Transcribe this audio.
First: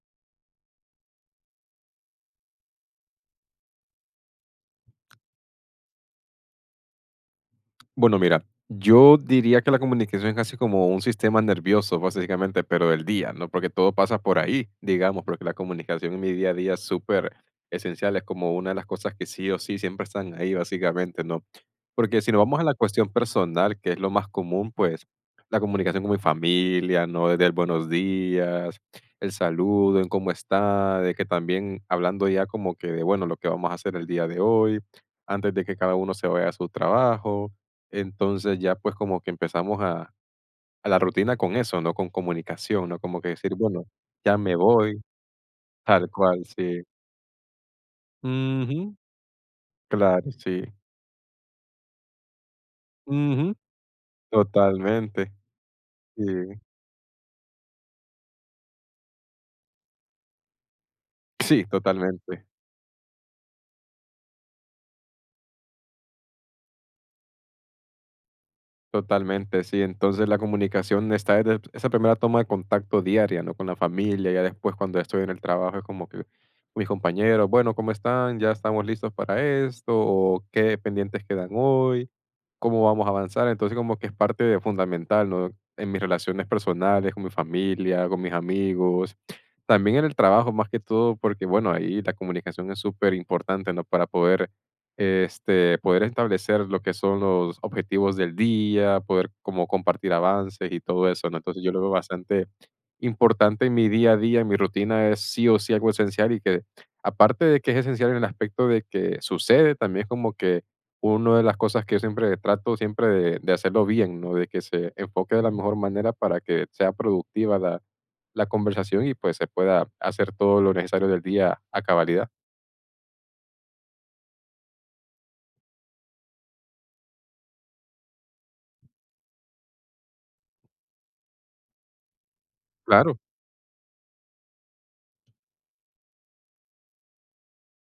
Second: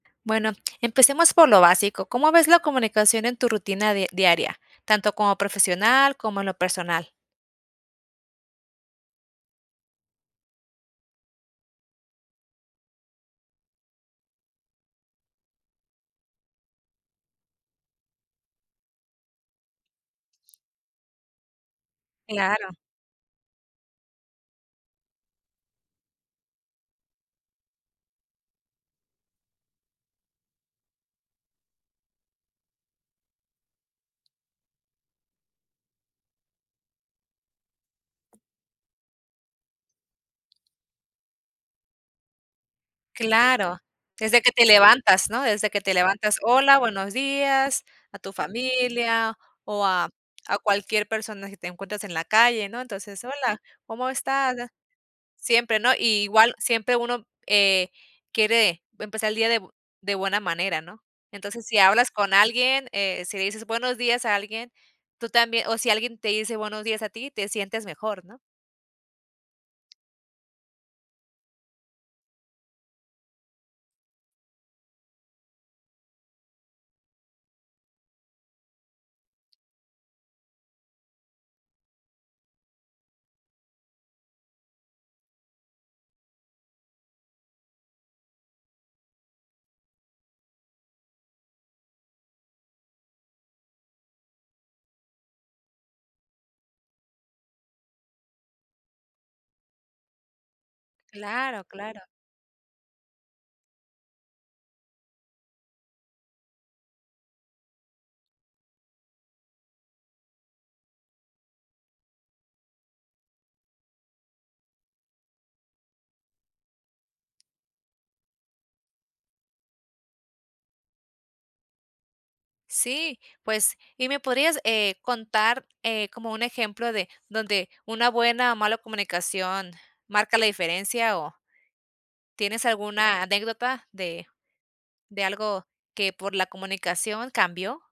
Bueno, empecemos por lo básico. ¿Cómo ves la comunicación en tu rutina di diaria, tanto como profesional como en lo personal? Bueno, mira, yo diría que la comunicación es casi como un sistema nervioso, básicamente, pero del día, ¿no? Porque todo pasa por ahí, digamos, porque la comunicación en mi día a día es superesencial, es como una de las cosas que sí o sí siempre están ahí básicamente, ¿no? Porque si nos vamos a Claro. la cuestión personal, que es lo más común, pues, la comunicación con mi familia, ¿no?, del buenos días, el saludo, el, cómo está, de que también hablando ya como que de bueno, lo que vamos a hacer el día de hoy antes de que cada uno se vaya a su trabajo. Entonces, ya pues como que empezamos a a la rutina con eso, ¿no?, con comunicación, ¿no? Como que decir Claro. bueno, ya Desde que me te voy. levantas, ¿no?, desde que te Tal levantas: cual, "Hola, sí. buenos días", a tu Ujú. familia, o a Claro, a sí. cualquier persona que te encuentres en la calle, ¿no? Entonces: Ujú. "Hola, ¿cómo estás?" Totalmente. Siempre, ¿no?, y igual, Sí. siempre uno, eh, quiere empezar el día de bu de buena manera, ¿no? Sí, Entonces, si hablas con totalmente. alguien, eh, si le dices buenos días a alguien, tú también o si alguien te dice buenos días a ti, te sientes mejor, ¿no? Totalmente, sí. Entonces, la comunicación está desde esa primera toma de contacto diaria, ¿no?, con la familia. Ya después cuando estoy en el trabajo es como que, mis compañeros, bueno, cómo están, ya estamos listos para esto, o qué pendientes quedan hoy, cómo vamos a avanzar. Entonces, como que es parte fundamental, ¿no?, en mis relaciones personales, con mi familia, con mis amigos, también en el trabajo más que todo, porque, bueno, ahí la comunicación es superimportante, ¿no?, para poder, este, poder establecer lo que son los objetivos del día, poder como compartir avances y todo eso, ¿no? Claro, Entonces, yo lo veo claro. bastante importante en mi día a día, en mi rutina es sí o sí algo esencial, y que aparte de que es esencial en el aspecto de que sucede, también es como que uno de las cosas que yo siempre trato siempre de de hacerlo bien, ¿no?, de que se enfoque de la mejor manera para que sea productiva la la conversación y, pues, se pueda hacer todo lo necesario del día a cabalidad. Sí, pues, ¿y me podrías, eh, contar, eh, como un ejemplo de donde una buena o mala comunicación marca la diferencia o? ¿tienes Claro. alguna anécdota de de algo que por la comunicación cambió?